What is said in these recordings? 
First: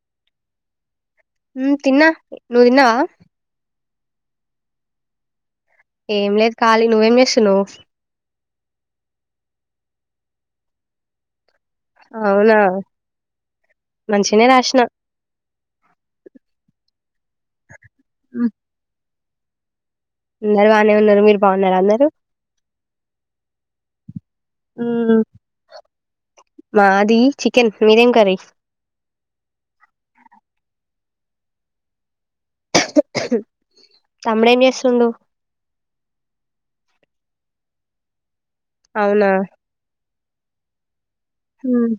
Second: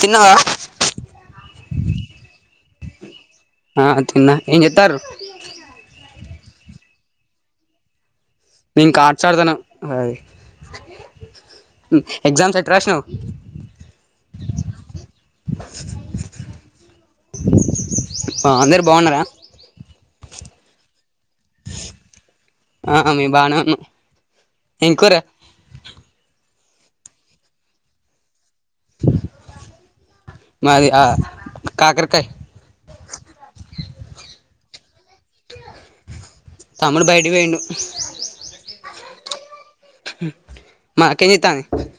తిన్నవా ఉమ్ తిన్నా నువ్వు తిన్నవా ఆ తిన్న ఎన్ జేత్తరు ఏం లేదు ఖాళి నువ్వేం చేస్తునవ్ నెన్ కార్డ్స్ ఆడ్తానా అది అవునా ఎగ్జామ్స్ ఎట్ రాశినవ్ మంచిగనే రాసిన ఉమ్, అ అందరు బాగున్నరా అందరు బానే ఉన్నరు మిరు ఆ మీమ్ బానే ఉన్నం ఉన్ మాది చికెన్ మీదేం కరీ కాకరకాయ్ తమ్ముడేం చేస్తుండు తమ్ముడు బయటి పోయిండు అవునా మా అక్కెం జేత్తాంది హ్మ్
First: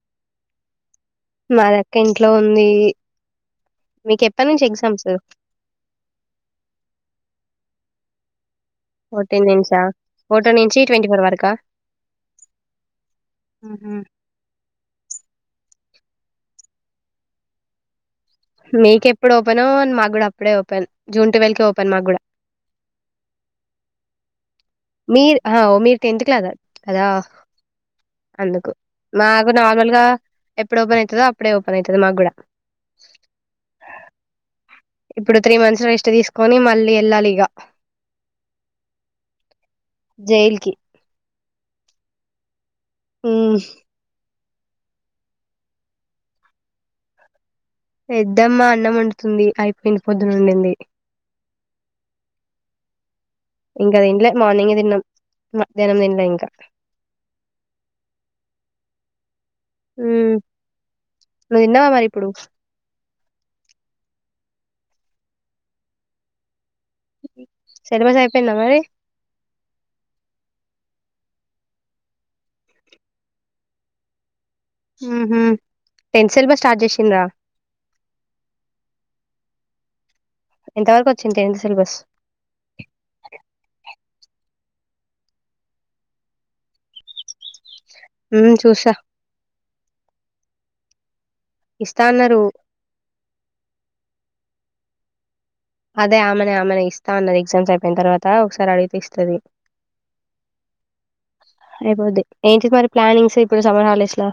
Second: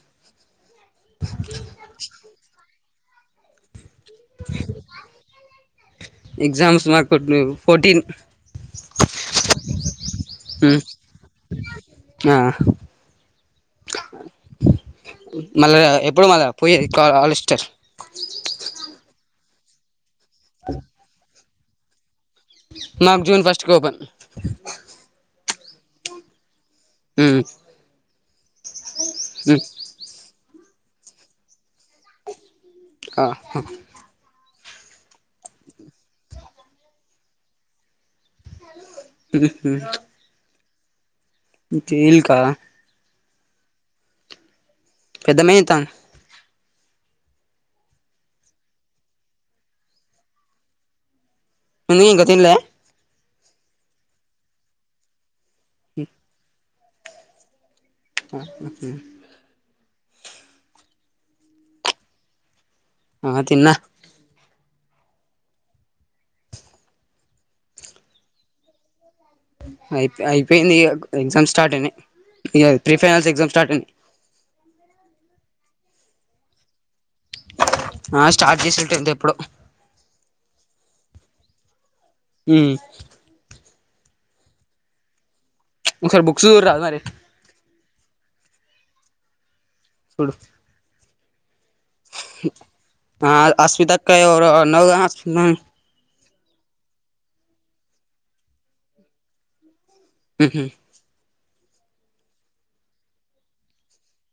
మాదక్క ఇంట్లో ఉంది మీకు ఎప్పటి నుంచి ఎగ్జామ్స్ ఎగ్జామ్స్ మాక్ ఫోర్టీన్ ఫోర్టీన్ నించా ఫోర్టొన్ నుంచి ట్వంటి ఫోర్ వరకా ఆ ఉహు. మళ్ళా ఎప్పుడు మళ్ళా పోయేది క ఆలోష్టర్ మీకేప్పుడు ఓపెనో మాగూడ అప్పుడే ఓపెన్ జూన్ టువెల్ కె ఓపెన్ మాగూడ నాక్ జూన్ ఫస్ట్కి ఓపెన్ మీర్ హ ఒ మీరు టెన్త్ క్లాస అదా అందుకు నాకు నార్మల్గా ఎప్పుడు ఓపెన్ అయితదో అప్పుడే ఓపెన్ అయితది మాగూడ ఆ హ్ ఇప్పుడు త్రీ మంత్స్ రెస్ట్ తీసుకొని మళ్ళీ ఎళ్ళాలి ఇగ కి జెయిల్ కా మ్ పెద్దమ్మెతాం పెద్దమ్మా అన్నం వండుతుంది అయిపోయింది పొద్దునోండింది. పిన్నీ ఇంక తిన్లే ఇంక తిన్లే మార్నింగే తిన్నం మధ్యాహ్నం తిన్లే ఇంక [unintelligible] ఉమ్ నువ్ తిన్నవా మరి ఇప్పుడు ఆ తిన్నా సెలబస్ అయిపోయిందా మరి అయిప్ అయిపోయిందిగా ఎగ్జామ్స్ స్టార్ట్ అయినయ్ ఇగ ప్రీ ఫైనల్స్ ఎగ్జామ్ స్టార్ట్ అయినయి మ్ హ్ టెన్త్ సిలబస్ స్టార్ట్ జేసింన్రా ఆ స్టార్ట్ చేసింర్ టెన్త్ ఎప్పుడో ఎంత వరకొచ్చింద్ టెన్త్ సిలబస్ మ్ ఒకసార్ బుక్స్ చూడ్ రా మరి మ్ చూసా సూడు ఇస్తా అన్నారు ఆ అశ్వితక్క ఎవరో అన్నావ్గ [unintelligible] అదే ఆమనే ఆమనే ఇస్తా అన్నది ఎగ్జామ్స్ అయిపోయిన్ తర్వాత ఒక్సార్ అడిగితే ఇస్తది. మ్ హ్ అయిపోద్ది ఏంటి మరి ప్లానింగ్స్ ఇప్పుడు సమ్మర్ హాలిడేస్ల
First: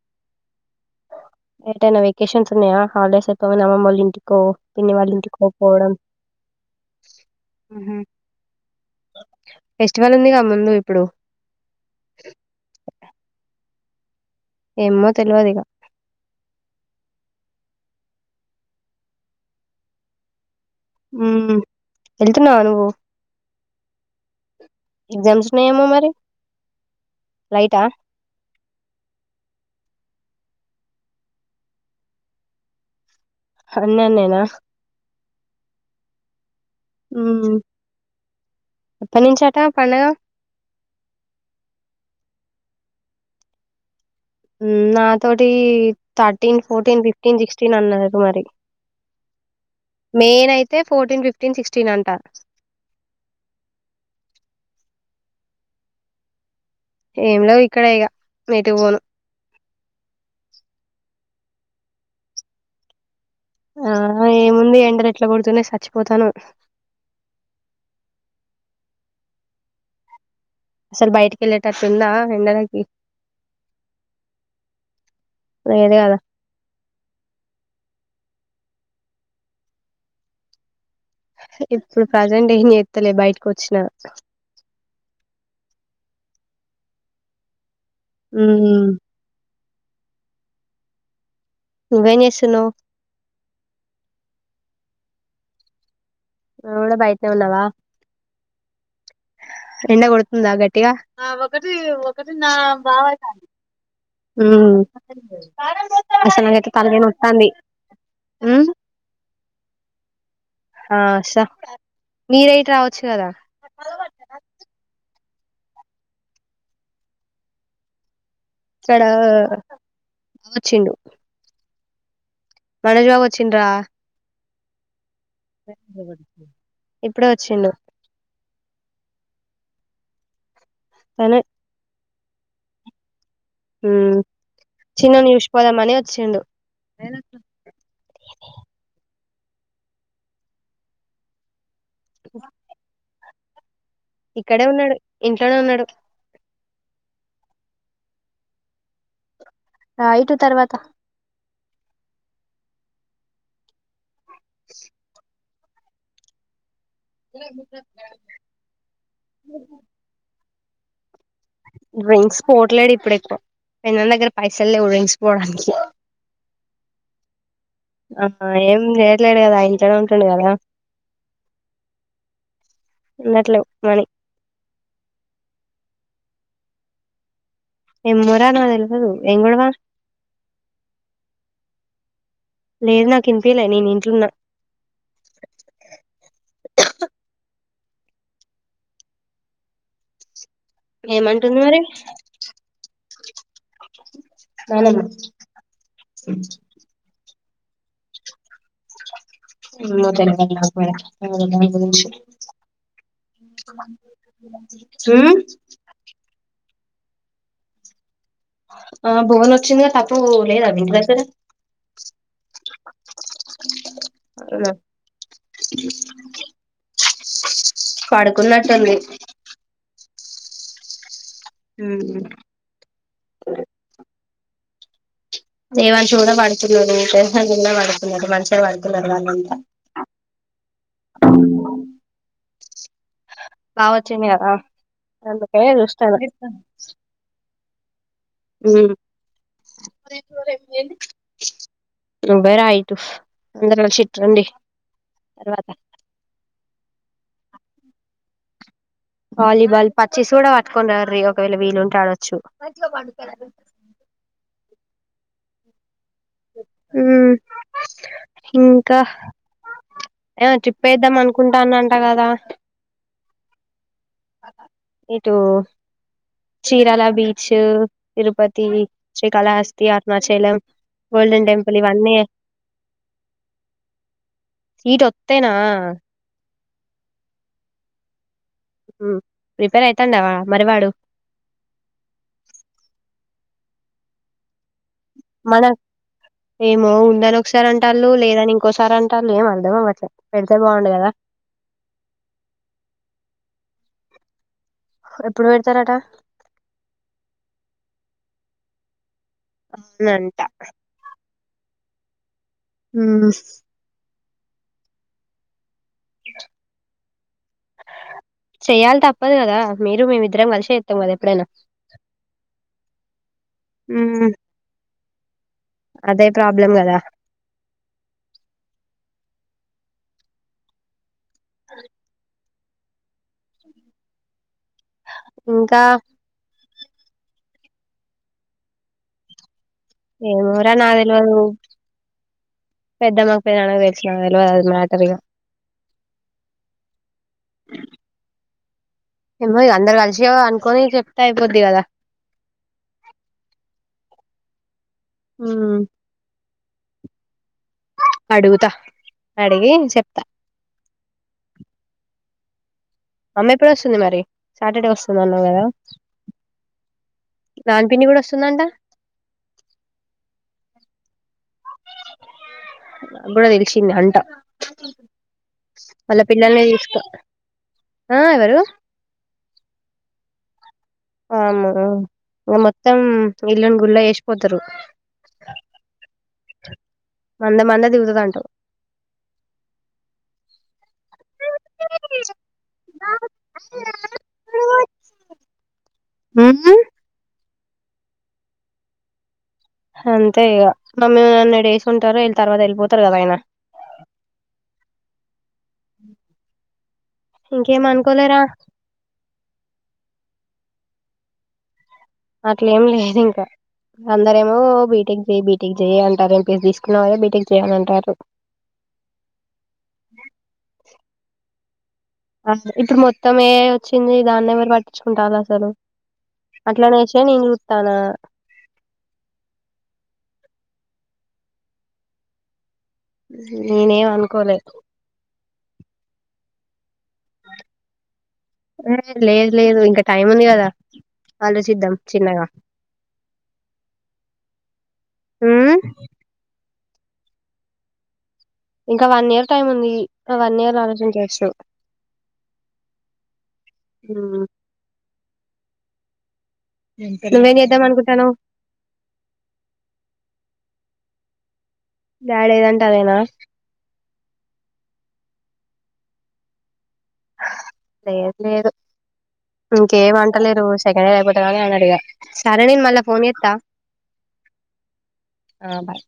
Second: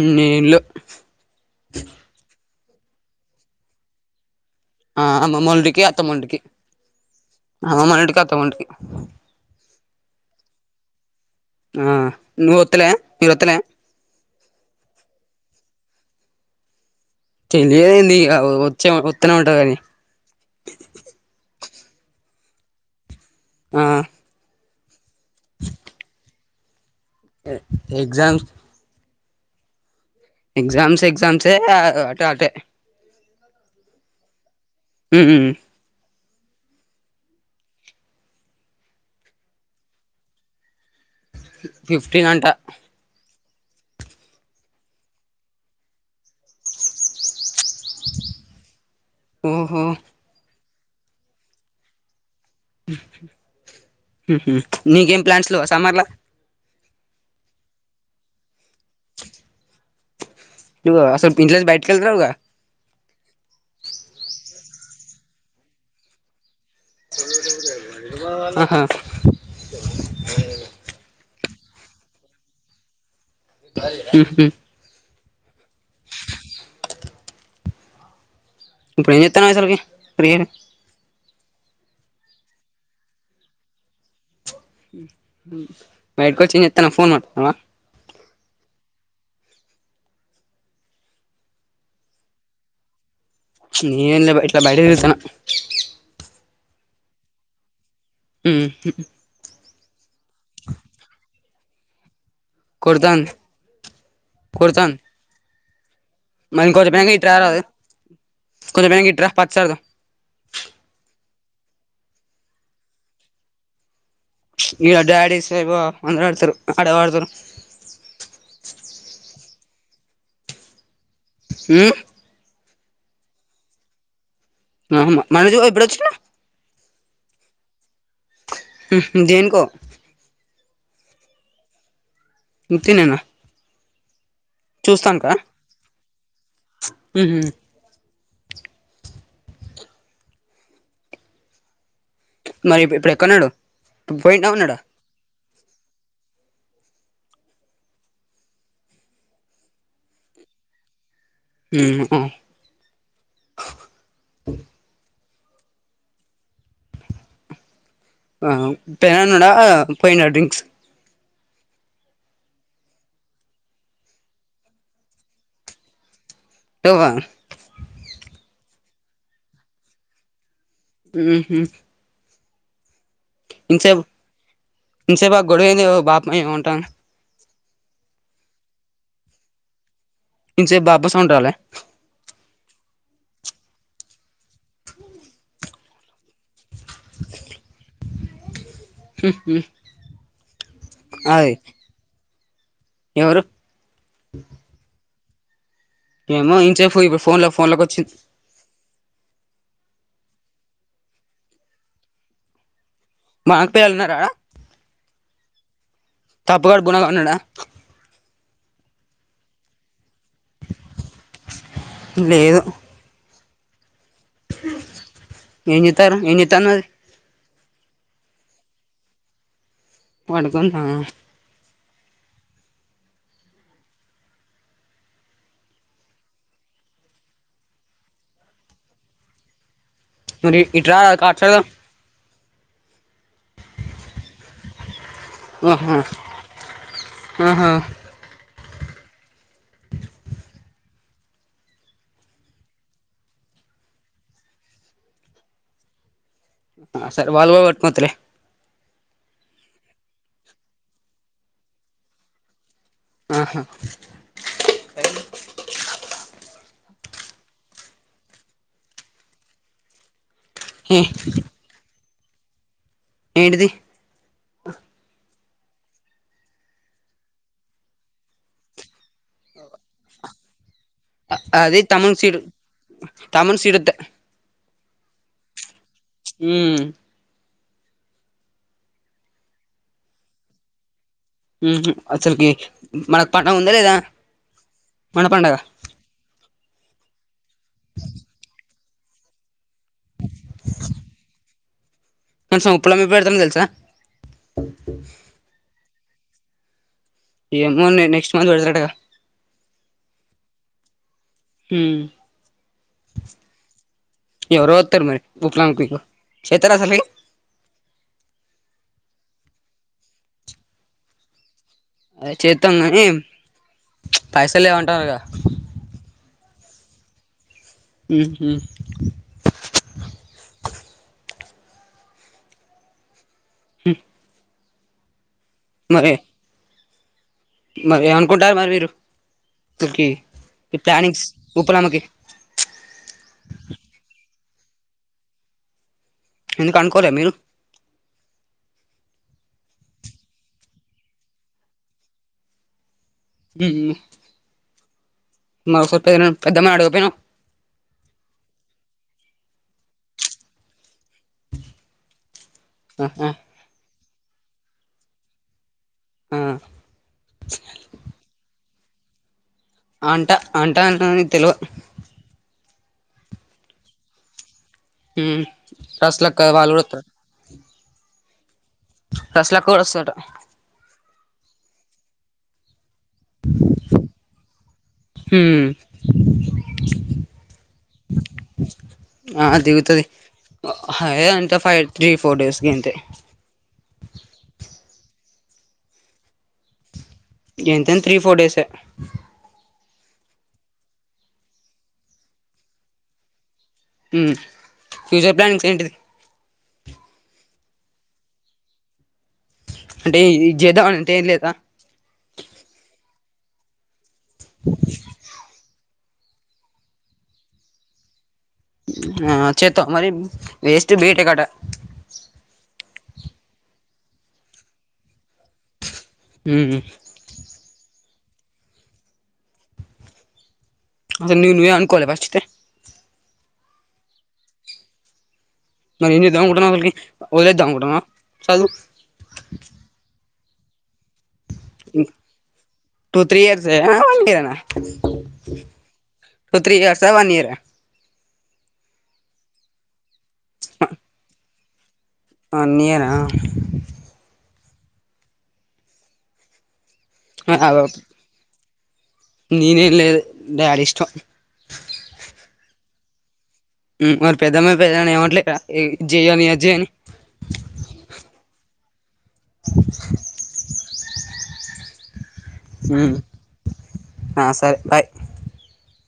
ఉమ్ నిల్ ఉన్నయా హాలిడేస్ అయిపొంగనే అమ్మమ్మ వాల్ ఇంటికో పిన్ని ఆ వాళ్ళ ఇంటికో అమ్మమ్మొల్లింటికి, పోవడం అత్తమ్మొల్లింటికి ఊహూ అమ్మమ్మొళ్లింటికి, అత్తమ్మొల్లింటికి. ఫెస్టివల్ ఉందిగా ముందు ఇప్పుడు ఆ నువత్తలే మీర్ ఒత్తలే ఏమో తెల్వదిగ తెలియదేందిగ వచ్చే వత్తనవ్ ఉంటా గని మ్ ఎళ్తున్నవ నువ్వు ఆ ఎగ్జామ్స్ ఉన్నాయేమో మరి ఎ లైటా ఎగ్జామ్స్ ఎగ్జామ్స్ ఎక్జామ్సే అ అటు అటే అన్ని అన్నేనా హ్మ్ ఉమ్ ఎప్పనుంచట పండగా ఫిఫ్టీన్ అంట మ్ నాతోటి thirteen, fourteen, fifteen, sixteen అన్నది మరి ఓహో మెయిన్ అయి తే ఫోర్టీన్, ఫిఫ్టీన్, సిక్స్టీన్ అంట. మ్ హ్ నీకేం ప్లాన్స్ లెవ్వ సమ్మర్లా ఏం లెవ్ ఇక్కడ ఇగ ఎటు పోను. ఇగో అసల్ ఇంట్ల నుంచ్ బైటికెళ్తలెవ్గా ఆ ఏముంది ఎండల్ ఎట్ల గొడుతునయ్ చచ్చిపోతాన్నం. అహా ఇప్పుడ్ బైటికెళ్ళేటట్ ఉందా ఎండలకి మ్ హ్ లేద్ గదా ఇప్పుడ్ ఏం జేత్తనవ్ అసల్కి ఫ్రీగనే ఇప్పుడు ప్రజెంట్ ఏం జేత్తలే బయటికొచ్చిన ఉమ్ బయట వచ్చిన ఇతున ఫోన్ మాట్లాడుతున్నావా ఉమ్ నువ్వేం జెస్తున్నావ్ ఎంలే ఇట్లా బయట తిరుగుతున్న నువ్ గుడా బైట్నే ఉన్నవా మ్ హ్ ఎండ కొడ్తుందా గట్టిగా కొడతాంది ఉమ్ కొడతాంది అసలు నాకైతే మరి కొంచెం తలకాయ బెంగ్ ఇట్ రా నొత్తాంది రాదు కొంచె బెంగ్ ఇట్ రా పచ్ ఆడదం ఆశ మీరేయిట్ రావచ్చు కదా ఇగా డ్యాడీస్ ఏమో అందర్ ఆడ్తారు ఆడ ఆడ్తారు ఇక్కడ వచ్చిండు ఊమ్ మనోజ్ బావ ఒచ్చింద్ర ఉమ్ మనోజ్ బావ ఎప్పుడ్ వచ్చిండూ ఇప్పుడే ఒచ్చిండు ఉహుమ్ దేనికో అనే ఉతినేనా ఊమ్ చిన్నాని చూసి పోదామని ఓచ్చిండు ఉహు మరి ఇప్పు ఎక్కన్నాడు ఇక్కడే ఉన్నాడు ఇంట్లోనే ఉన్నాడు రా ఇటు తర్వాత ఉమ్ హోం [unintelligible] ఆ పె అన్నాడా పోయిద డ్రింక్స్ డ్రింక్స్ పోట్లేడు ఇప్పుడ్ ఏక్కవ పెద్దన్న దగ్గర పైసల్ లేవ్ డ్రింక్స్ పోడానికి టువ ఆహ ఏం చేయ్యట్లేడ్ కదా ఇంట్లోనే ఉంటుండు కదా ఉహుమ్ ఉండట్లేవు ఇంసేపు మని ఇంసేపు ఆ గొడవైద్ ఓ బాప్ ఏం అంటండ్ ఎమ్మోరా నాక్ తెల్వదు ఏం గొడవ ఇంసేప్ బాపస్ ఉండాలే కింప్యలే నేన్ ఇంట్లోన్నా హ్ హ్మ్ ఏమంటుంద్ మరి ఎవరు నానమ్మ ఏమో ఇంసేపు ఇప్పుడు ఫోన్ లో ఫోన్ లోక్ ఓచ్చింద్ ఇంద్లో [unintelligible] మాకు పిల్లలు ఉన్నారా హ్మ్ అబ్బుగాడు బోనగా ఉన్నాడా ఆ భువన్ ఓచ్చింద్ తప్ప్ ఓ లేదా మీ ఇంటి దగ్గర అవునా ఏమ్ జేతర్ ఏమ్ జేత్తన్నారీ పడుకున్నట్టుంది పడకుందా మ్మ్ జవాన్ష్ కూడా పడ్కున్నాడు సోహం కింద పడ్కున్నాడు మంచిగా పడుకున్నారు వాళ్లంతా నువ్ ఇట్ రా కార్డ్స్ ఆడదాం బా వచ్చింది కదా అందుకే ఆహా చూస్తన ఆహా ఊమ్ నువ్వే రా ఇటు అందర్ కలిసిట్ రండి తర్వాత ఆ సరే వల్గొవాతులే వాలీబాల్ పచ్చిస్ కూడా పట్టుకొని రా ఒకవేళ వీలుంటె ఆడొచ్చు మంచిగా పండుకోరదు టైమ్ ఊ ఇంకా ఏమో ట్రిప్ ఏద్దామని అనుకుంటంరంట గదా ఏంటిది ఇటు చీరాల బీచు తిరుపతి శ్రీకాళహస్తి అరుణాచలం అ గోల్డెన్ టెంపుల్ అది ఇవన్నీ తమున్ సీటు తమున్ సీడ్ ద్ద సీట్ వొత్తేన ఉమ్ ఉ ప్రిపేర్ అయితండవా మరి వాడు ఊహు అసల్కి మనకు పండగ ఉందా లేదా మన పండగ ఏమో ఉందని ఒకసారి అంటాళ్ళు లేదని ఇంకోసారి అంటాళ్లు ఎం అర్దం అవ్వట్లే పెడితే బాగుండు గదా కనీసం ఉప్పులు అమ్మి పెడ్తాన్ తెలుసా ఎప్పుడు పెడతారట ఏమో నె నెక్స్ట్ మంత్ పెడతారాటగా అవునంట హూ ఊ ఎవరో వొత్తర్ మరి ఉప్పులాం కికు చేత్తరా అసలు మీకు చెయాలి తప్పదు గదా మీరు మేమిద్దరం కాలిశెత్తమ్ గదా ఎప్పుడైనా అదే చెత్తమ్ గాని ప్చ్ ఉమ్, పైసలు లేవంటారుగా అదే ప్రాబ్లం గదా ఉ హు అ హు ఇంకా మరి ఏమనుకుంటారు మరి మీరు అసలుకి ఏమోరా ఈ నాక్ ప్లానింగ్స్ తెల్వదు ఉప్పలమ్మకి పెద్దమ్మకు పెద్దనానకు తెలుసు నాక్ తెల్ అది మ్యాటర్ ఇగ ఎందుకు అనుకోలే మీరు ఏమో ఇగ అందరు కలిసి అనుకొని చెప్తే అయిపోద్ది గదా ఊ ఉ మరి ఉమ్, ఒకసారి పెద్దనాన్న పెద్దమ్మ అడుగకపోయినవ్ అడుగుతా అడిగి చెప్తా ఆహా అమ్మ ఎప్పుడు వొస్తుంది మరి సాటర్డే వస్తుంది అన్నావు గదా ఆ నాన్ పిన్ని గుడా వొస్తుందంట అంట అంట అంటున్నవ్ కాని తెలువ నా గుడా తెలషింది అంట ఉమ్ వాళ్ళ రసలక్క పిల్లల్ని వాళ్ళు కూడా తీసుకో ఆ ఎవరు రస్లక్క గుడా వొస్తదట ఆమేవరు విమా త్తం ఇల్లున్ గుల్లా ఎషిపోతరు హ్మ్ మంద మంద దిగుతది అంటవు ఆ దిగుతది హే అంత ఫై త్రీ ఫోర్ డేస్ గంతే ఊమ్ ఎంతన్ త్రీ ఫోర్ డేస్ ఏ అంతే ఇగ మమ్మీ నన్నడు డేస్ ఉంటారు వీళ్ తర్వాత వెళ్ళిపోతారు గదా అయినా ఉం ఫ్యూచర్ ప్లానింగ్స్ ఏంటిది ఇంకేం అనుకోలేరా అంటే ఇది జేద్దమని అంటే ఏం లేదా అట్లేం లేదు ఇంకా అందరేమొ బీటెక్ జేయ్ బీటెక్ జేయ్ అన్ అది ఎంపీసీ తీసుకున్నవ్ గదా బీటెక్ చేయమనంటాన్రు ఆ చేత్తవ మరి వేస్ట్ బేటెక్ అటా ఆ ఇప్పుడు మొత్తం ఏఐ వచ్చింది దాన్నేవరు పట్టించుకుంటాలసలు హ్మ్ అట్లానేేశే నేను జూత్తానా అసల్ ని నువ్వేం అనుకోలే ఫస్ట్ అయితే నేనెం అనుకోలే మరి ఏం జెద్దాం అనుకుంటన్నావ్ అసల్ కి లేదు లేదు ఇంకా టైం ఉంది కదా ఆలోచిద్దాం చిన్నగా టూ త్రీ ఇయర్స్ ఎమన్న ఉమ్ [unintelligible] త్రీ ఇయర్స్ అ వన్ ఇయర్ అ ఇంకా వన్ ఇయర్ టైమ్ ఉంది ఆ వన్ ఇయర్ ఆలోచించోచ్చు వన్ ఇయర్ ఆ ఉమ్ నువ్వేం చేద్దాం ఆ అనుకుంటానవ్ నేనేం లేదు డాడీ ఇష్టం డ్యాడి ఏదంటే అదేనా మ్ మరి పెద్దమ్మ పెద్దనన ఏమంట్లేద ఇద్ జెయ్య ని అజ్జేయ్యని లేదు లేదు ఇంకేం అంటలేరు సెకండ్ ఇయర్ అయిపోతే గాని అన్నారు ఇగా సరే నేను మళ్ళా ఉమ్, ఫోన్ చేత్త ఆ స ఆ బాయ్